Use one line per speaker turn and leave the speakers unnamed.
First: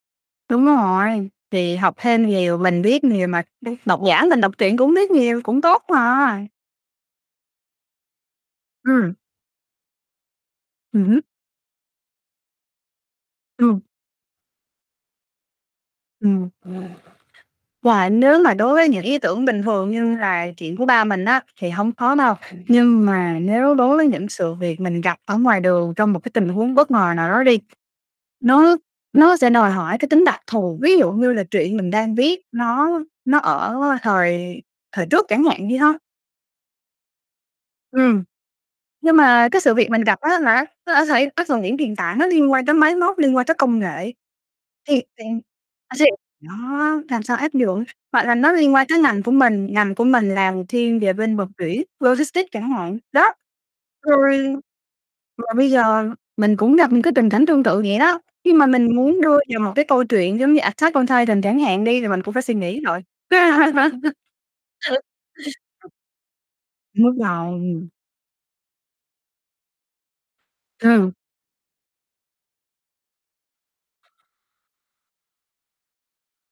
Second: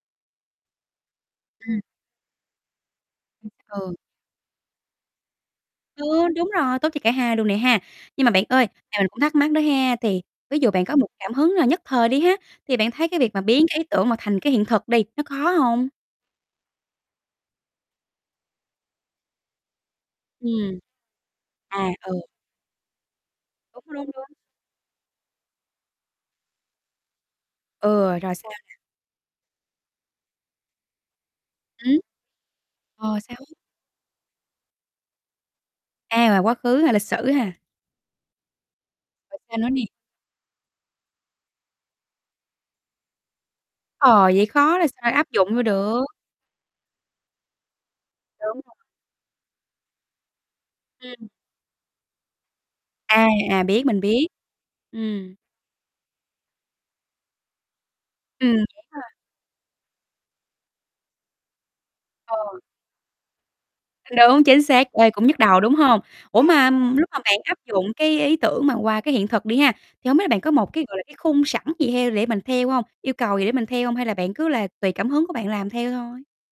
Đúng rồi, thì
Ừm.
học thêm nhiều, mình biết nhiều mà
Ừm,
[unintelligible]
ừ.
độc giả mình đọc truyện cũng biết nhiều, cũng tốt
Ừ,
mà.
đúng rồi, tốt cho cả hai luôn nè ha. Nhưng mà bạn ơi, thì mình
Ừm.
cũng thắc mắc đó ha, thì ví dụ bạn có
Ừm
một
hứm.
cảm hứng là nhất thời đi ha, thì bạn thấy cái việc mà biến cái
Ừm.
ý tưởng mà thành cái hiện thực đi, nó khó hông?
Ừm, ừm. Wow. Nếu mà đối với những ý tưởng bình thường như là chuyện
Ừm.
của ba mình á, thì
À,
hông khó
ừ.
đâu, nhưng mà nếu
Đúng,
đối
đúng,
với
đúng.
những sự việc mình gặp ở ngoài đường trong một cái tình huống bất ngờ nào đó đi,
Ừ, rồi sao nè?
nó nó sẽ đòi hỏi cái tính đặc thù, ví dụ như là truyện mình
Ừm.
đang viết nó
Ờ, sao?
nó ở thời thời trước chẳng hạn đi ha.
A, mà quá khứ hay lịch sử ha?
Ừm. Nhưng
Rồi
mà
sao
cái
nữa
sự
nè?
việc mình gặp á là nó nó đã xảy nó thường những tiền tảng, nó liên quan tới máy móc, liên quan tới công nghệ,
Ờ, vậy khó là
thì
sao
thì
áp dụng vô được.
Đó, làm sao áp dụng, hoặc là nó
Đúng
liên
rồi.
quan tới ngành của mình, ngành của mình làm thiên về
Ừm.
bên vận chuyển logistics chẳng hạn,
À,
đó.
à, biết, mình biết.
Rồi
Ừm.
mà bây giờ mình cũng gặp những cái tình cảnh tương tự vậy đó, khi
Ừm,
mà
dễ
mình
mà.
muốn đưa vào một cái câu chuyện giống như "Attack on Titan" chẳng hạn đi thì mình cũng phải suy
Ờ.
nghĩ rồi.
Đúng, chính xác, ê, cũng nhức đầu, đúng hông? Ủa, mà lúc
Nhức
mà bạn áp
đầu.
dụng cái ý tưởng mà qua cái hiện thực đi ha, thì hông biết là bạn có một cái, gọi là,
Ừm.
cái khung sẵn gì theo để mình theo hông, yêu cầu gì để mình theo hông hay là bạn cứ là tùy cảm hứng của bạn làm theo thôi?